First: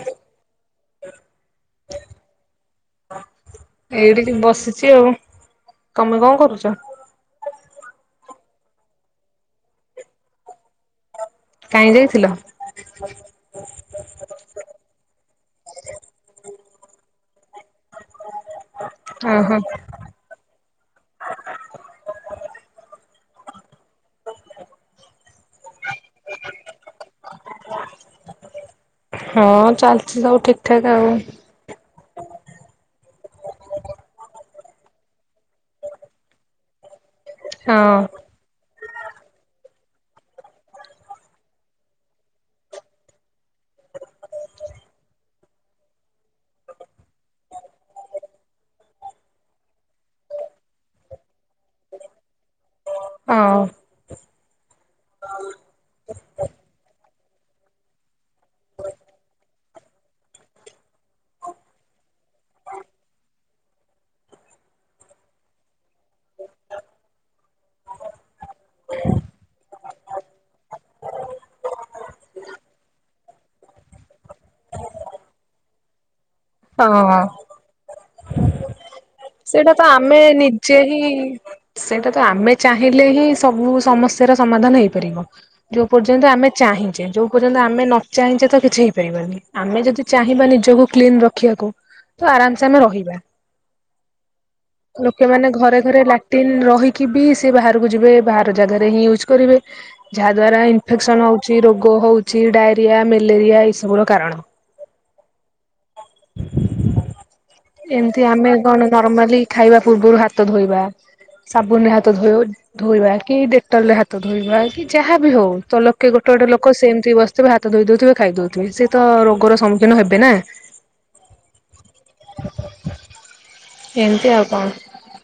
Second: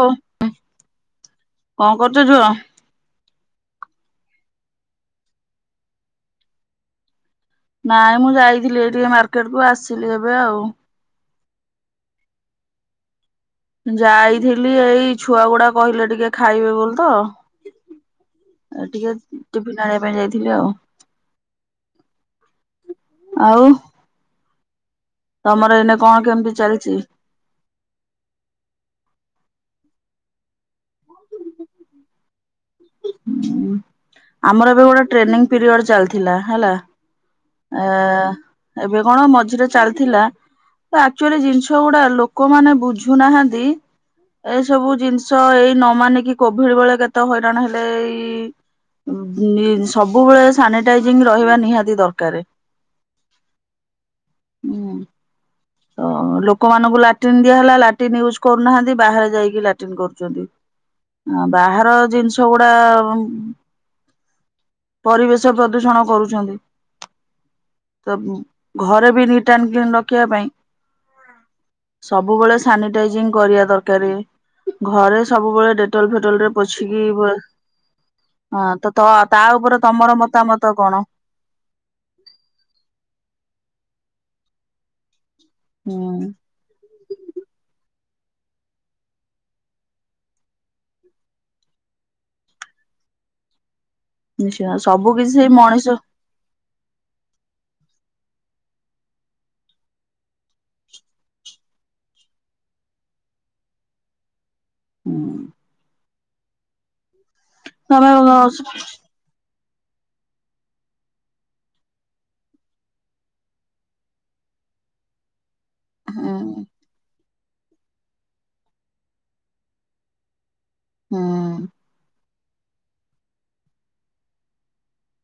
ହ କଣ କରୁଛୁ ଝୁଅ? ଏଇଠିକି ବସିଛି ଆଉ ତମେ କଣ କରୁଛ? ନାଇଁ ମୁଁ ଯାଇଥିଲି ଟିକେ ମାର୍କେଟ କୁ ଆସିଲି ଏବେ ଆଉ। କାହିଁ ଯାଇଥିଲ ଯାଇଥିଲି ଏଇ ଛୁଆ ଗୁଡା କହିଲେ ଟିକେ ଖାଇବେ ବୋଲି ତ ଆଉ ଟିକେ ଓହୋ ଟିଫିନ ଆଣିବା ପାଇଁ ଯାଇଥିଲି ଆଉ। ଆଉ। ତମର ଏନେ କଣ କେମିତି ଚାଲିଛି? ହଁ ଚାଲିଛି ସବୁ ଠିକ ଠାକ ଆଉ। ଆମର ଏବେ ଗୋଟେ ଟ୍ରେନିଂ ପିରିୟଡ ଚାଲିଥିଲା ହେଲା। ହଁ ଆ ଏବେ କଣ ମଝିରେ ଚାଲିଥିଲା ଆଚୁଆଲି ଜିନିଷ ଗୁଡା ଲୋକ ମାନେ ବୁଝୁନାହାନ୍ତି। ଏଇସବୁ ଜିନିଷ ଏଇ ନ ମାନିକି କୋଭିଡ ବେଳେ କେତେ ହଇରାଣ ହେଲେ ଏଇ ଏ ସବୁବେଳେ ସାନିଟାଇଜିଂ ରହିବା ନିହାତି ଦର୍ କାରେ ହଁ। ହଁ ତ ଲୋକମାନଙ୍କୁ ଲାଟିନ୍ ଦିଆହେଲା ଲାଟିନ୍ ୟୁଜ କରୁନାହାନ୍ତି ବାହାରେ ଯାଇକି ଲାଟିନ୍ କରୁଛନ୍ତି। ବାହାର ଜିନିଷ ଗୁଡା ପରିବେଶ ପ୍ରଦୂଷଣ କରୁଛନ୍ତି। ତ ଘରେ ବି ନିଟ୍ ଆଣ୍ଡ କ୍ଲିନ ରଖିବା ପାଇଁ ସବୁବେଳେ ସାନିଟାଇଜିଂ କରିବା ଦରକାର ଘରେ ସବୁବେଳେ ଡେଟଲ ଫେଟ ଡେଟଲରେ ପୋଛିକି ହଁ ବ ହଁ ତ ତା ସେଇଟା ଉପରେ ତ ତମର ଆମେ ମତାମତ ନିଜେ କଣ? ହିଁ ସେଇଟା ତ ଆମେ ଚାହିଁ ସମାାଧାନ ହେଇପାରିବ ଯୋଉ ହୁଁ ପର୍ଯ୍ୟନ୍ତ ଆମେ ଚାହିଁଛେ ଯୋଉ ପର୍ଯ୍ୟନ୍ତ ଆମେ ନ ଚାହିଁଛ ତ କିଛି ହେଇପାରିବନି ଆମେ ଯଦି ଚାହିଁବା ନିଜକୁ କ୍ଲିନ ରଖିବାକୁ ତ ଆରାମସ ଆମେ ରହିବା। ନିଶ୍ଚୟ ସବୁ କିଛି ସେଇ ଲୋକେମାନେ ଘରେ ମଣିଷ ଘରେ ଲାଟ୍ରନ୍ ରହିକି ବି ସେ ବାହାରକୁ ତାକୁ ଯେବେ ବାହାର ଜାଗାରେ ୟ୍ଯଜ୍‌ କରିବେ ଯାହା ଦ୍ୱାରା ଇମ୍ପେକ୍ସନ୍ ହଉଛି ରୋଗ ହଉଛି ଡାଇରି କୁଣ୍ଡିଆ ମେଲେଟିଆ ଏ ସବୁର କାରଣ। ଉଁ। [inaudible] ତମେ ଏମତି ହୁଁ ଆମେ କଣ ନର୍ମାଲି ଖାଇବା ପୂର୍ବରୁ ହାତ ଧୋଇବା। ସାବୁନ ରେ ହାତ ଧୋଇ ଧୋଇବା କି ଡେକ୍ଟଲ ରେ ହାତ ଧୋଇବା କି ଯାହାବି ହଉ ତ ଲୋକେ ଗୋଟେ ଗୋଟ ଲୋକ ସେମିତି ବସି ସେବେ ହାତ ଧୋଇ ଦଉଥିବେ ଖାଇଦଉଥିବେ ସେ ତ ରୋଗର ସମ୍ମୁଖୀନ ହେବେ ନା। ହଁ। [inaudible] ଏମିତି ଆଉ କଣ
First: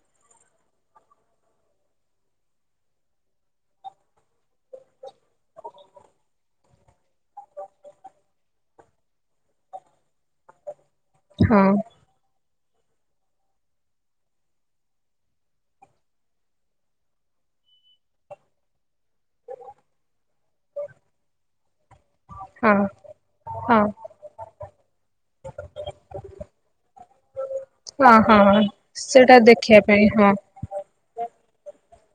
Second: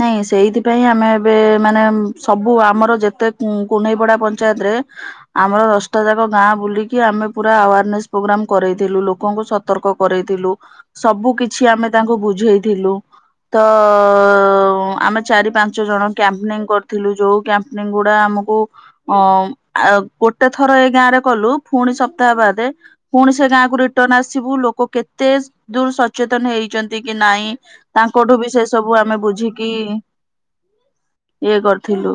ନାଇଁ ସେଇଥିପାଇଁ ଆମେ ଏବେ ମାନେ ସବୁ ଆମର ଯେତେ କୁନେଇପଡା ପଞ୍ଚାୟତରେ ଏଁ ଆମର ଦଶଟା ଯାକ ଗାଁ ବୁଲିକି ଆାମେ ପୁରା ଆୱରନେସ୍‌ ପୋଗ୍ରାମ କରେଇଥିଲ ଲୋକକୁ ସତ୍ ସତର୍କ କରଥିଲୁ ସବୁ ହଁ କିଛି ଆମେ ତାଙ୍କୁ ବୁଝେଇଥିଲୁ ତ ଆଉଁ ଆମେ ଚାରି ପାଞ୍ଚ ଜଣ କ୍ୟାମ୍ପନିଂ କରିଥିଲୁ ଯୋଉ କ୍ୟାମ୍ପନିଂ ଗୁଡା ଆମକୁ ଅଁ ଆ ଗୋଟେ ଥର ଏଇ ଗାଁ ରେ କଲୁ ପୁଣି ସପ୍ ତବାଦ ହଁ ପୁଣି ସେ ଗାଁକୁ ହଁ ରିଟର୍ଣ ଆସିବୁ ଲୋକ କେତେ ଦୂର ସଚେତନ ହେଇଛନ୍ତି। କି ନାଇଁ ହଁ ତାଙ୍କଠୁ ବି ହଁ ସେ ସବୁ ଆମେ ସେଇଟା ବୁଝି ଦେଖିବା ପାଇଁ ହଁ। ଥିଲୁ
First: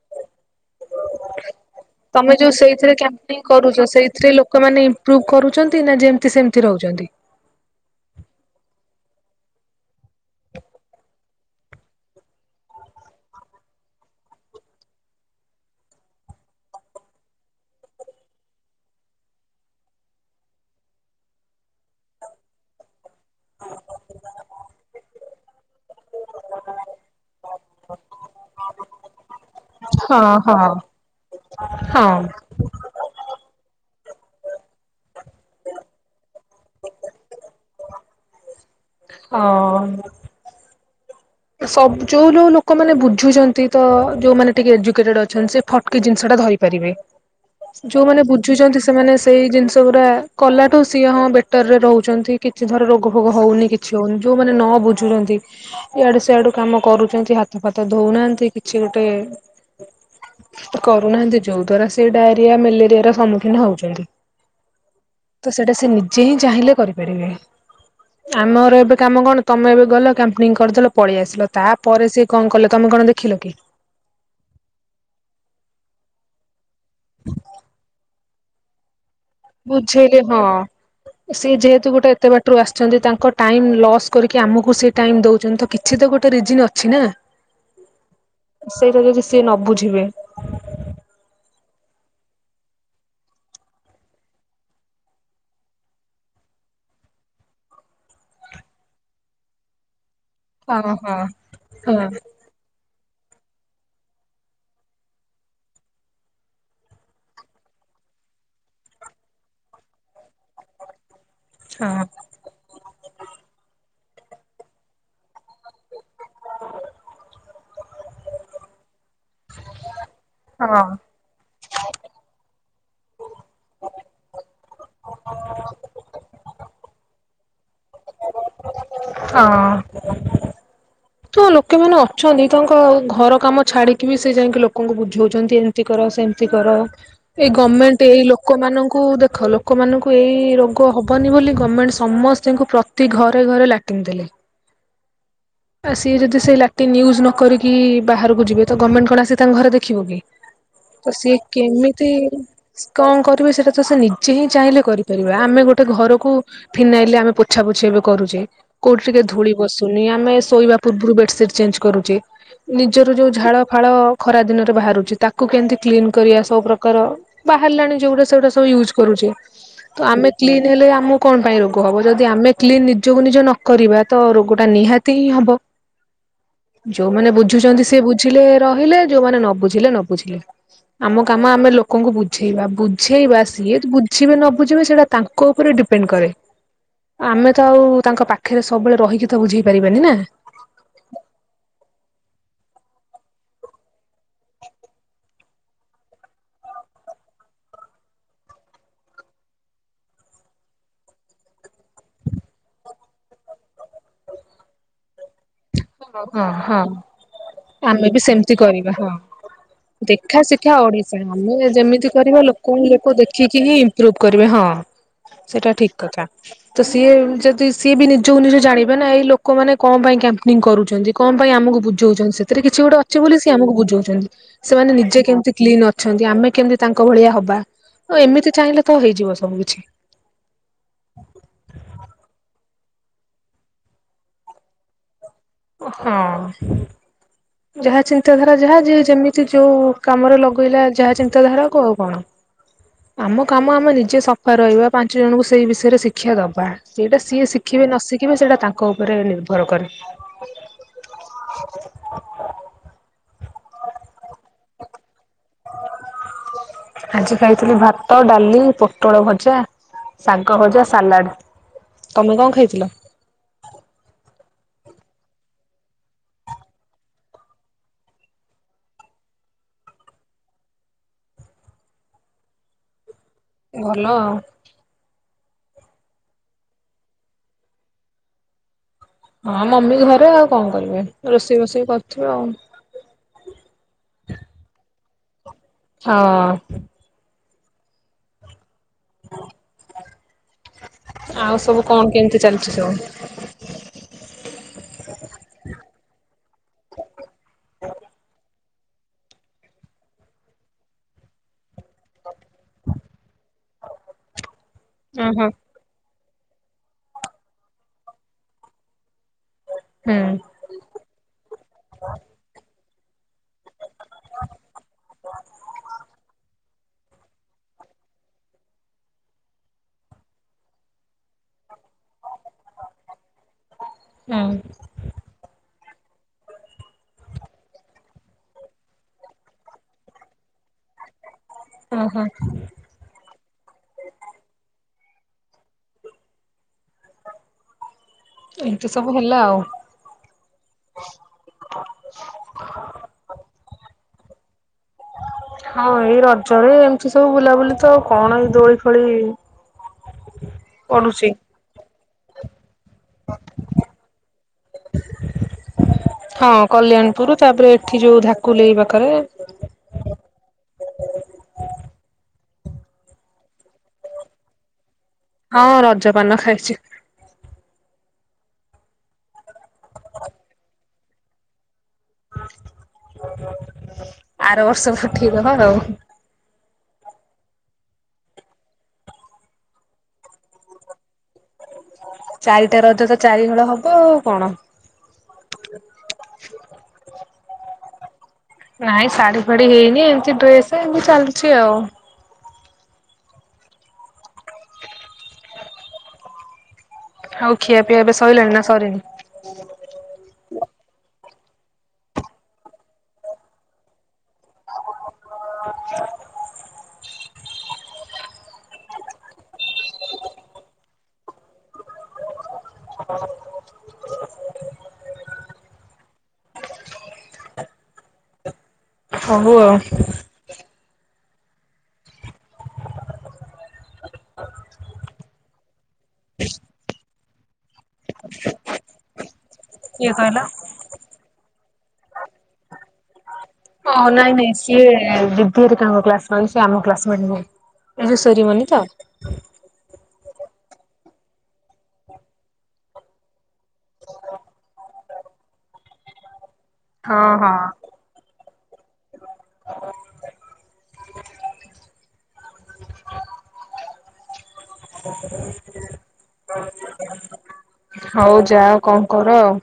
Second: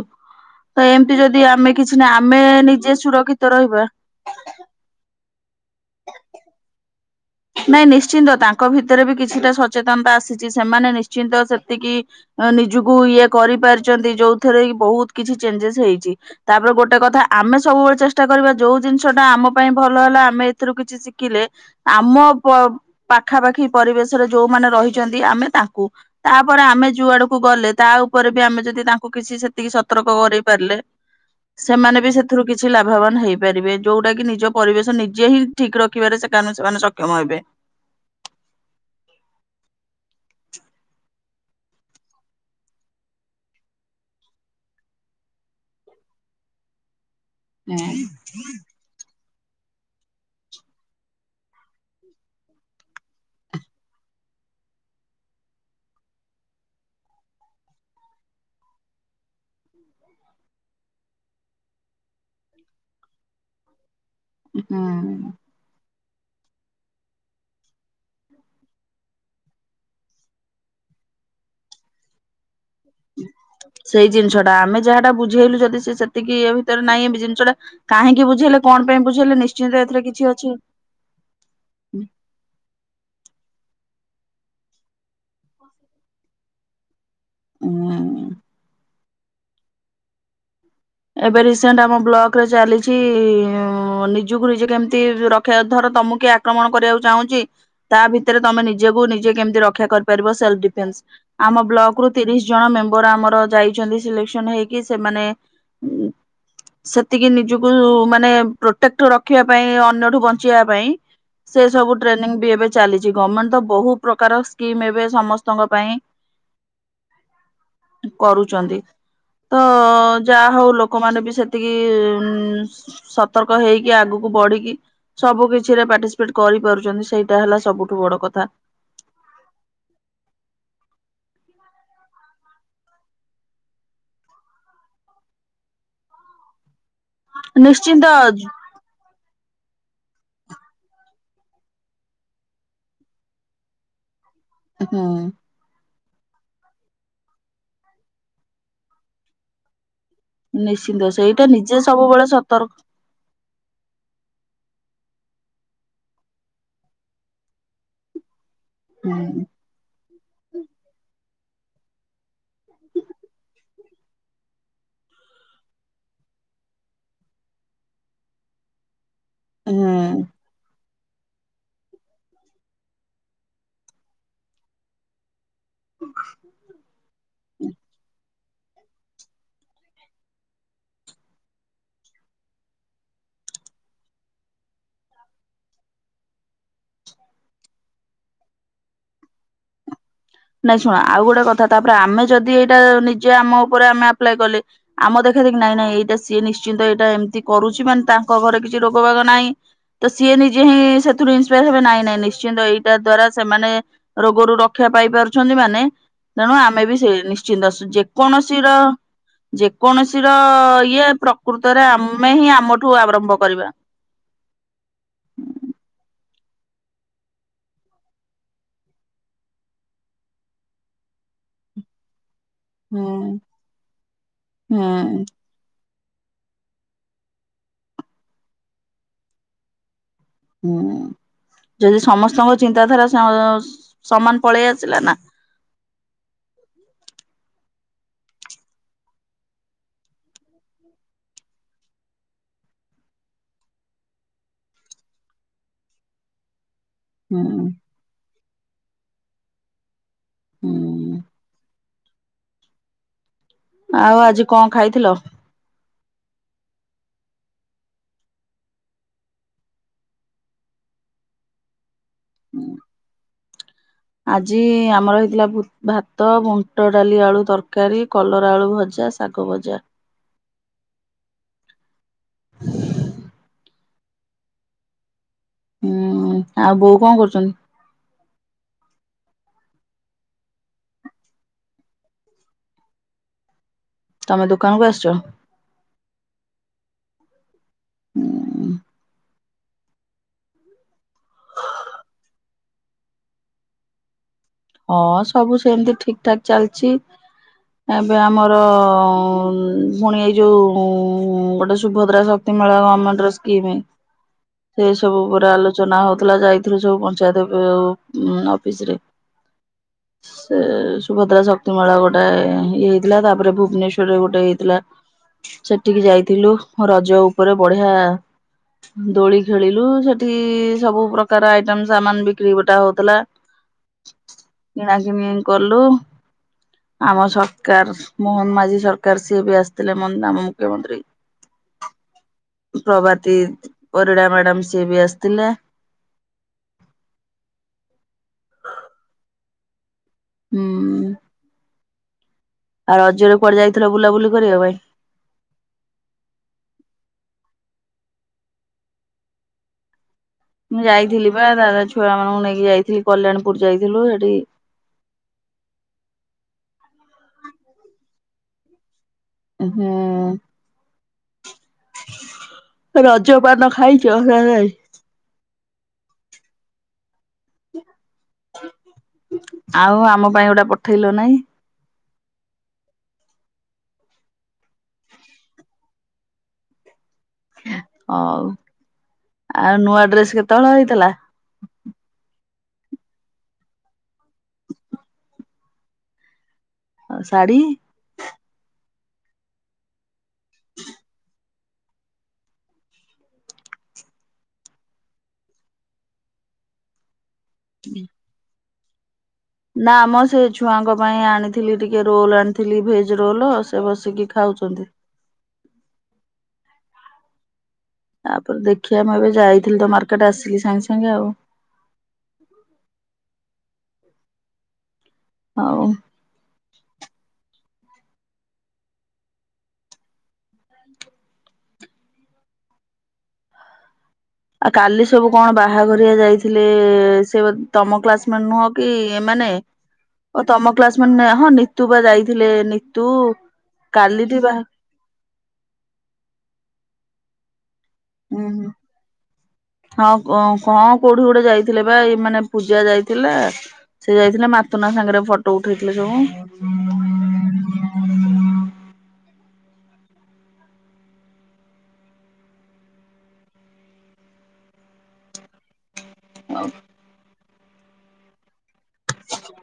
ତ ଏମିତି ଯଦି ଆମେ କିଛି ନା ତମେ ଆମେ ଯୋଉ ନିଜେ ସେଇଥିରେ୍ କାମ୍ପିନନିକ, ସୁରକ୍ଷିତ ରହିବା କରୁଛ ସେଇଥିରେ ଲୋକମାନେ ଇମ୍ପ୍ରଭ କରୁଛନ୍ତି ନା ଯେମତି ସେମତି ରହୁଛନ୍ତି। ନାଇଁ ନିଶ୍ଚିନ୍ତ ତାଙ୍କ ଭିତରେ ବି କିଛିଟା ସଚେତନତା ଆସିଛି ସେମାନେ ନିଶ୍ଚିନ୍ତ ସେତିକି ନିଜକୁ ଇଏ କରିପାରିଛନ୍ତି ଯୋଉଥିରେ ବହୁତ କିଛି ଚେଞ୍ଜେସ ହେଇଛି ତାପରେ ଗୋଟେ କଥା ଆମେ ସବୁବେଳେ ଚେଷ୍ଟା କରିବା ଯୋଉ ଜିନିଷ ଟା ଆମ ପାଇଁ ଭଲ ହେଲା ଆମେ ଏଥିରୁ କିଛି ଶିଖିଲେ ଆମ ପପ୍ ପାଖାପାଖି ପରିବେଶରେ ଯୋଉମାନେ ରହିଛନ୍ତି ଆମେ ତାଙ୍କୁ ତାପରେ ଆମେ ଯୋଉ ଆଡକୁ ଗଲେ ତା ଉପରେ ବି ଆମେ ଯଦି ତାଙ୍କୁ କିଛି ସେତିକି ସତର୍କ ହଁ କରେଇ ହଁ। ପାରିଲେ ସେମାନେ ବି ହଁ। ସେଥିରୁ କିଛି ଲାଭବାନ ହେଇପାରିବେ। ଯୋଉଟା କି ନିଜ ପରିବେଶ ନିଜେ ହିଁ ଠିକ ରଖିବାରେ ସେକାନେ ସେମାନେ ସକ୍ଷମ ହେବେ। ହଁ। ସବୁ ଯୋଉ ଯୋଉ ଲୋକମାନେ ବୁଝୁଛନ୍ତି ତ ଯୋଉମାନେ ଟିକେ ଏଜୁକେଟେଡ ଅଛନ୍ତି ସେ ଫଟକି ଜିନିଷ ଟା ଧରି ପାରିବେ ଯୋଉମାନେ ବୁଝୁଚନ୍ତି ସେମାନେ ସ ସେଇ ଜିନିଷ ଗୁରା କଲାଠୁ ସିଏ ହଁ ବେଟର ରେ ରହୁଛନ୍ତି କିଛି ଧର ରୋଗ ଫୋଗ ହଉନି କିଛି ହଉନି। ଯୋଉ ମାନେ ନ ବୁଝୁଛନ୍ତି ଇଆଡୁ ସଆଡୁ କାମ କରୁଛନ୍ତି ହାତ ଫାତ ଧଉନାହାନ୍ତି କିଛି ଗୋଟେ କରୁନାହାନ୍ତି ଯୋଉ ଦ୍ଵାରା ସେ ଡାଇରିଆ ମ୍ୟାଲେରିଆ ର ସମ୍ମୁଖୀନ ହଉଛନ୍ତି। ତ ସେଇଟା ହୁଁ। ନିଜେ ସେ ହିଁ ଚାହିଁଲେ କରିପାରିବେ ଆମର ଏବେ କାମ କଣ ତମେ ଏବେ ଗଲ କାମ୍ପେନିଙ୍ଗ କ କରିଦେଲ ପଳେଇ ଆସିଲ ତାପରେ ସେ କଣ କଲେ ତମେ କଣ ଦେଖିଲ କି? ସେଇ ଜିନିଷ ଟା ଆମେ ଯାହାଟା ବୁଝେଇଲୁ ଯଦି ସେ ସେତିକି ଇଏ ନାଇଁ ଏବେ ଜିନିଷଟା କାହିଁକି ବୁଝେଇଲେ କଣ ପାଇଁ ବୁଝେ ବୁଝେଇଲେ ହଁ ସେ ଯେହେତୁ ଗୋଟେ ଏତେ ବାଟରୁ ଆସିଛନ୍ତି ତାଙ୍କ ଟାଇମ ଲସ୍ କରିକି ଆମକୁ ସେ ଟାଇମ ଦଉଛନ୍ତି କିଛି ତ ଗୋଟେ ରିଜିନ୍ ଅଛି ନା। ଉୁଁ। ସେଇଟା ଯଦି ସିଏ ନ ବୁଝିବେ ଏବେ ରିସେଣ୍ଟ ଆମ ବ୍ଲକରେ ଚାଲିଛି ଉଁ ନିଜକୁ ନିଜେ କେମତି ରକ୍ଷା ଧର ତମକୁ କି ଆକ୍ରମଣ କରିବାକୁ ଚାହୁଁଛି ତା ଭିତରେ ତମେ ନିଜକୁ ନିଜେ କେମିତି ରକ୍ଷା କରି ପାରିବ ସେଲ୍ଫ ହଁ ହଁ ଡିଫେନ୍ସ ଆମ ହଁ ବ୍ଲକରୁ ତିରିଶ ଜଣ ମେମ ବର ଆମର ଯାଇଛନ୍ତି ସିଲେକ୍ସନ ହେଇକି ସେମାନେ ସେତିକି ନିଜକୁ ମାନେ ପ୍ରୋଟେକ୍ଟ ରଖିବା ପାଇଁ ଅନ୍ୟଠୁ ବଞ୍ଚେଇବା ପାଇଁ ସେ ସବୁ ହଁ ଟ୍ରେନିଂ ବି ଏବେ ଚାଲିଛି ଗଭର୍ଣମେଣ୍ଟ ତ ବହୁ ପ୍ରକାର ସ୍କିମ ଏବେ ସମ ଙ୍କ ପାଇଁ କରୁଛନ୍ତି। ତ ଯାହା ହଉ ଲୋକମାନେ ବି ସେତିକି। ଉ ସତର୍କ ହେଇକି ଆଗକୁ ବଢିକି ସବୁ କିଛିରେ ପାର୍ଟିସିପେଟ କରିପାରୁଛନ୍ତି ସେଇଟା ହେଲା ସବୁଠୁ ବଡ଼ କଥା। ହଁ। ତ ଲୋକେମାନେ ଅଛନ୍ତି ତାଙ୍କ ଘର କାମ ଛାଡିକି ବି ସେ ଯାଇକି ଲୋକଙ୍କୁ ବୁଝଉଛନ୍ତି ଏମିତି କର। ସେମତି କର ଏଇ ନିଶ୍ଚିନ୍ତ ଗମେଣ୍ଟ ଏଇ ଲୋକମାନଙ୍କୁ ଦେଖ ଲୋ ଲୋକମାନଙ୍କୁ ଏଇ ରୋଗ ହବନି ବୋଲି ଗମେଣ୍ଟ୍ ସମସ୍ତିଙ୍କୁ ପ୍ରତି ଘରେ ଘରେ ଲାଟିନ୍ ଦେଲେ। ହୁଁ। ଆସି ଯଦି ସେଇ ଲାଟି୍ନ୍ ୟୁଜ୍ ନ କରିକି ବାହାରକୁ ଯିବେ ତ ଗଭର୍ଣ୍ଣମେଣ୍ଟ କଣ ଆସି ତାଙ୍କ ଘରେ ଦେଖିବ କି? ତ ନିଶ୍ଚିନ୍ତ ସିଏ ସେଇଟା ନିଜେ କେମିତି ସବୁବେଳେ ସତର୍କ କଣ କରିବେ ସେଇଟା ତ ସେ ନିଜେ ହିଁ। ଚାହିଁଲେ କରିପାରିବା ଆମେ ଗୋଟେ ଘରକୁ ଫିନାଇଲେ ଆମେ ପୋଛାପୋଛି ଏବେ କରୁଛେ। କୋଉଠି ହୁଁ ଟିକେ ଧୂଳି ବସୁନି ଆମେ ଶୋଇବା ପୂର୍ବରୁ ବେଡସିଟ ଚେଞ୍ଜ କରୁଚେ। ନିଜର ଯୋଉ ଝାଳ ଫାଳ ଖରା ଦିନରେ ବାହାରୁଛି ତାକୁ କେମତି କ୍ଲିନ କରିବା ସବୁ ପ୍ରକାର। ବାହାରିଲାଣି ଯୋଉଗୁଡା ୟୁଜ କରୁଛେ ତ ହୁଁ ଆମେ କ୍ଲିନ ହେଲେ ଆମ କଣ ପାଇଁ ରୋଗ ହବ ଯଦି ଆମେ କ୍ଲିନ ନିଜକୁ ନିଜ ନକରିବା ତ ରୋଗ ଟା ନିହାତି ହିଁ ହବ। ଯୋଉମାନେ ବୁଝୁଛନ୍ତି ସେ ବୁଝିଲେ। ରହିଲେ ଯୋଉମାନେ ନ ବୁଝିଲେ ନ ବୁଝିଲେ। ଆମ କାମ ଆମେ ଲୋକଙ୍କୁ ବୁଝେଇବା ବୁଝେଇବା ସିଏ ବୁଝିବେ ନ ବୁଝିବେ ସେଇଟା ତାଙ୍କ ଉପରେ ଡ଼ି ଡିପେଣ୍ଟ୍ କରେ ଆମେ ତ ଆଉ ତାଙ୍କ ପାଖରେ ସବୁବେଳେ ରହିକି ତ ବୁଝେଇ ପାରିବାନି ନା। ନାଇଁ ଶୁଣ ଆଉ ଗୋଟେ କଥା ତାପରେ ଆମେ ଯଦି ଏଇଟା ନିଜେ ଆମ ଉପରେ ଆମେ ଆପ୍ଲାଏ କଲେ ଆମ ଦେଖ ଦେଖା ଦେଖି ନାଇଁ ନାଇଁ ଏଇଟା ସିଏ ନିଶ୍ଚିନ୍ତ ଏଇଟା ଏମିତି କରୁଛି ମାନେ ତାଙ୍କ ଘରେ କିଛି ରୋଗ ବାଗ ନାହିଁ। ତ ସିଏ ନିଜେ ହିଁ ସେଥିରୁ ଇନସପାର ହେବେ ନାଇଁ ନାଇଁ ନିଶ୍ଚିନ୍ତ ଏଇଟା ଦ୍ଵାରା ସେମାନେ ରୋଗ ରୁ ରକ୍ଷା ପାଇପାରୁ ହଁ ହଁ ନିଶ୍ଚିନ୍ତ ଆମେ ବି ସେମତି ଯେକୌଣସି ର କରିବା ହଁ। ଯେକୌଣସି ର ଦେଖା ଶିଖା ଇଏ ଓଡିଶା ଆମେ ଏ ପ୍ରକୃତରେ ଯେମିତି ଆମେ କରିବା ହିଁ ଲୋକଙ୍କୁ ଆମଠୁ ଲୋକ ଆରମ୍ଭ ଦେଖିକି କରିବା। ହିଁ ଇମ୍ପ୍ରୁଭ କରିବେ। ହଁ ସେଇଟା ଠିକ କଥା। ତ ସିଏ ଯଦି ସିଏ ବି ନିଜକୁ ନିଜ ଜାଣିବେ ନା ଏଇ ଲୋକମାନେ କଣ ପାଇଁ କା ନୀଙ୍ଗି କରୁଛନ୍ତି କଣ ପାଇଁ ଆମକୁ ବୁଝଉଛନ୍ତି ସେଥିରେ କିଛି ଗୋଟେ ଅଛି ହୁଁ। ବୋଲି ସେ ଆମକୁ ବୁଝାଉଛନ୍ତି ସେମାନେ ନିଜେ ହୁଁ କେମିତି କ୍ଲିନ ଅ ଛଅନ୍ତି ଆମେ କେମିତି ତାଙ୍କ ଭଳିଆ ହବା ଏମିତି ଚାହିଁଲେ ତ ହେଇଯିବ ସବୁ କିଛି। ହୁଁ ଯଦି ସମସ୍ତଙ୍କ ଚିନ୍ତାଧାରା ସଅ ସମାନ ପଳେଇ ଆସିଲା ନା ହଁ! ଯାହା ଚିନ୍ତାଧାରା ଯାହା ଯିଏ ଯେମିତି ଯୋଉ କାମରେ ଲଗେଇଲା ଯାହା ଚିନ୍ତାଧାରା ଆଉ କଣ! ଆମ କାମ ଆମେ ନିଜେ ସଫା ରହିବା ପାଞ୍ଚ ଜଣଙ୍କୁ ସେଇ ବିଷୟରେ ଶିକ୍ଷା ଦବା। ସେଇଟା ସିଏ ହୁଁ। ଶିଖିବେ ନ ଶିଖିବେ ସେଇଟା ତାଙ୍କ ଉପରେ ନିର୍ଭର କରେ। ହୁଁ ଆଉ ଆଜି କଣ ଖାଇଥିଲ? ଆଜି ଖାଇଥିଲି ଭାତ ଡାଲି ପୋଟଳ ଭଜା! ସାଙ୍ଗ ଭଜା ସାଲାଡ। ତମେ କଣ ଖାଇଥିଲ? ଆଜି ଆମର ହେଇଥିଲା ଭୁତ ଭାତ ବୁଣ୍ଟ ଡାଲି ଆଳୁ ତରକାରୀ କଲରା ଆଳୁ ଭଜା ଶାଗ ବଜା। ଭଲ! ହୁଁ ଆଉ ବୋଉ କଣ କରୁଛନ୍ତି? ହଁ ମମି ଘରେ ଆଉ କଣ କରିବେ ରୋଷେଇ ବଷେଇ କରୁଥିବେ ଆଉ! ତମେ ଦୋକାନକୁ ଆସିଛ? ହଁ! ହୁଁ! ଆଉ ସବୁ କଣ କେମିତି ଚାଲିଛି ସବୁ? ହଁ ସବୁ ସେମତି ଠିକ ଠାକ ଚାଲିଛି। ଏବେ ଆମର ଅ ପୁଣି ଏଇ ଯୋଉ ଉଁ ଗୋଟେ ସୁଭଦ୍ରା ସ ମଳା ଗମେଣ୍ଟର ସ୍କିମ ସେସବୁ ଓହୋ। ଉପରେ ଆଲୋଚନା ହଉ ଥିଲା ଯାଇଥିଲୁ ସବୁ ପଞ୍ଚାୟତ ଅ-ଅଫିସରେ ହୁଁ ସେ ସୁଭଦ୍ରା ଶକ୍ତି ମେଳା ଗୋଟେ ଇଏ ହେଇ ଥିଲା ତାପରେ ଭୁବନେଶ୍ଵରରେ ଗୋଟେ ହେଇଥିଲା। ସେଠିକି ଯାଇଥିଲୁ ରଜ ଉପରେ ବଢିଆ! ଦୋଳି ଖେଳିଲୁ ସେଠି ସବୁ ପ୍ରକାର ଆଇଟମ ସାମାନ ବିକ୍ରି ଗୋଟା ହଉଥିଲା! ହୁଁ କିଣାକିଣିି କଲୁ। ଆମ ସରକାର ମୋହନ ମାଝି ସରକାର ସିଏ ବି ଆସିଥିଲେ ମ ଆମ ମୁଖ୍ୟମନ୍ତ୍ରୀ। ଓହୋ! ପ୍ରଭତି ପରିଡ଼ା ମ୍ୟାଡାମ ସିଏ ବି ଆସିଥିଲେ। ଏମିତି ସବୁ ହେଲା ଆଉ। ହୁଁ! [inaudible] ଆଉ ରଜରେ କୁଆଡେ ଯାଇଥିଲ ବୁଲାବୁଲି କରିବା ପାଇଁ? ହଁ ଏଇ ରଜରେ ଏମିତି ସବୁ ବୁଲାବୁଲି ତ ଆଉ କଣ ଏଇ ଦୋଳି ଫୋଳି ମୁଁ ପଡୁଛି। ଯାଇଥିଲି ପା ଦାଦା ଛୁଆ ମାନଙ୍କୁ ନେଇକି ଯାଇ କଲ୍ୟାଣପୁର ଯାଇଥିଲୁ ସେଠି ହଁ କଲ୍ୟାଣୀପୁର ତାପରେ ଏଠି ଯୋଉ ଧାକୁଲେଇ ପାଖରେ ହୁଁ ରଜ ପାନ ଖାଇଛ ନା ନାଇ? ହଁ ରଜପାନ ଖାଇଛି। ଆଉ ଆମ ପାଇଁ ଗଟା ପଠେଇଲ ନାଇ! ଆର ବର୍ଷ ପଠେଇ ଦବା ଆଉ! ହଉ! ଆଉ ନୂଆ ଡ୍ରେସ କେତେବେଳ ହେଇଥିଲା? ଚାରିଟା ରଜ ତ ଚାରିହଳ ହବ ଆଉ କଣ! ଶାଢ଼ୀ? ନାଇଁ ଶାଢୀ ଫାଢୀ ହେଇନି ଏମିତି ଡ୍ରେସ ଏମତି ଚାଲିଛି ଆଉ! ଆଉ ଖିଆ ପିଆ ଏବେ ସରିଲାଣି ନା ସରିନି? ନା ମୁଁ ସେ ଛୁଆଙ୍କ ପାଇଁ ଆଣିଥିଲି ଟିକେ ରୋଲ୍ ଆଣିଥିଲି ଭେଜ ରୋଲ୍ ସେ ବସିକି ଖାଉଛନ୍ତି। ତାପରେ ଦେଖିବା ମୁଁ ଏବେ ଯାଇଥିଲି ତ ମାର୍କେଟ ଆସିଲି ସାଙ୍ଗେ ସାଙ୍ଗେ ଆଉ। ହ ହଉ। ହୋଉ ଆଉ। ଆଉ କାଲି ସବୁ କଣ ବାହାଘରିଆ ଯାଇଥିଲେ ସେ ତମ କ୍ଲାସମେଟ ନୁହଁ କି ଏମାନେ କିଏ କହିଲ? ଓ ତମ କ୍ଲାସମେଣ୍ଟ ହଁ ନିତୁ ବା ଯାଇଥିଲେ ନିତୁ। ହଁ ନାଇଁ କାଲିଠି ବା ନାଇଁ ସିଏ ଦିଦି ହେରୀଙ୍କା କ୍ଲାସ ମେଣ୍ଟ ସିଏ ଆମ କ୍ଲାସମେଣ୍ଟ ନୁହଁ। ହୁଁ ସେରିମନି ହୁଁ। ତ! ହଁ କଣ କୋଉଠି କୋଉଟେ ଯାଇଥିଲେ ବା ଏଇ ମାନେ ପୂଜା ଯାଇଥିଲା। ସେ ଯାଇଥିଲେ ମାତୁନା ସାଙ୍ଗରେ ଫଟୋ ଉଠେଇଥିଲେ ସବୁ। ହଁ ହଁ। [inaudible] ହଉ ଯାଅ। କଣ କର ଆଉ।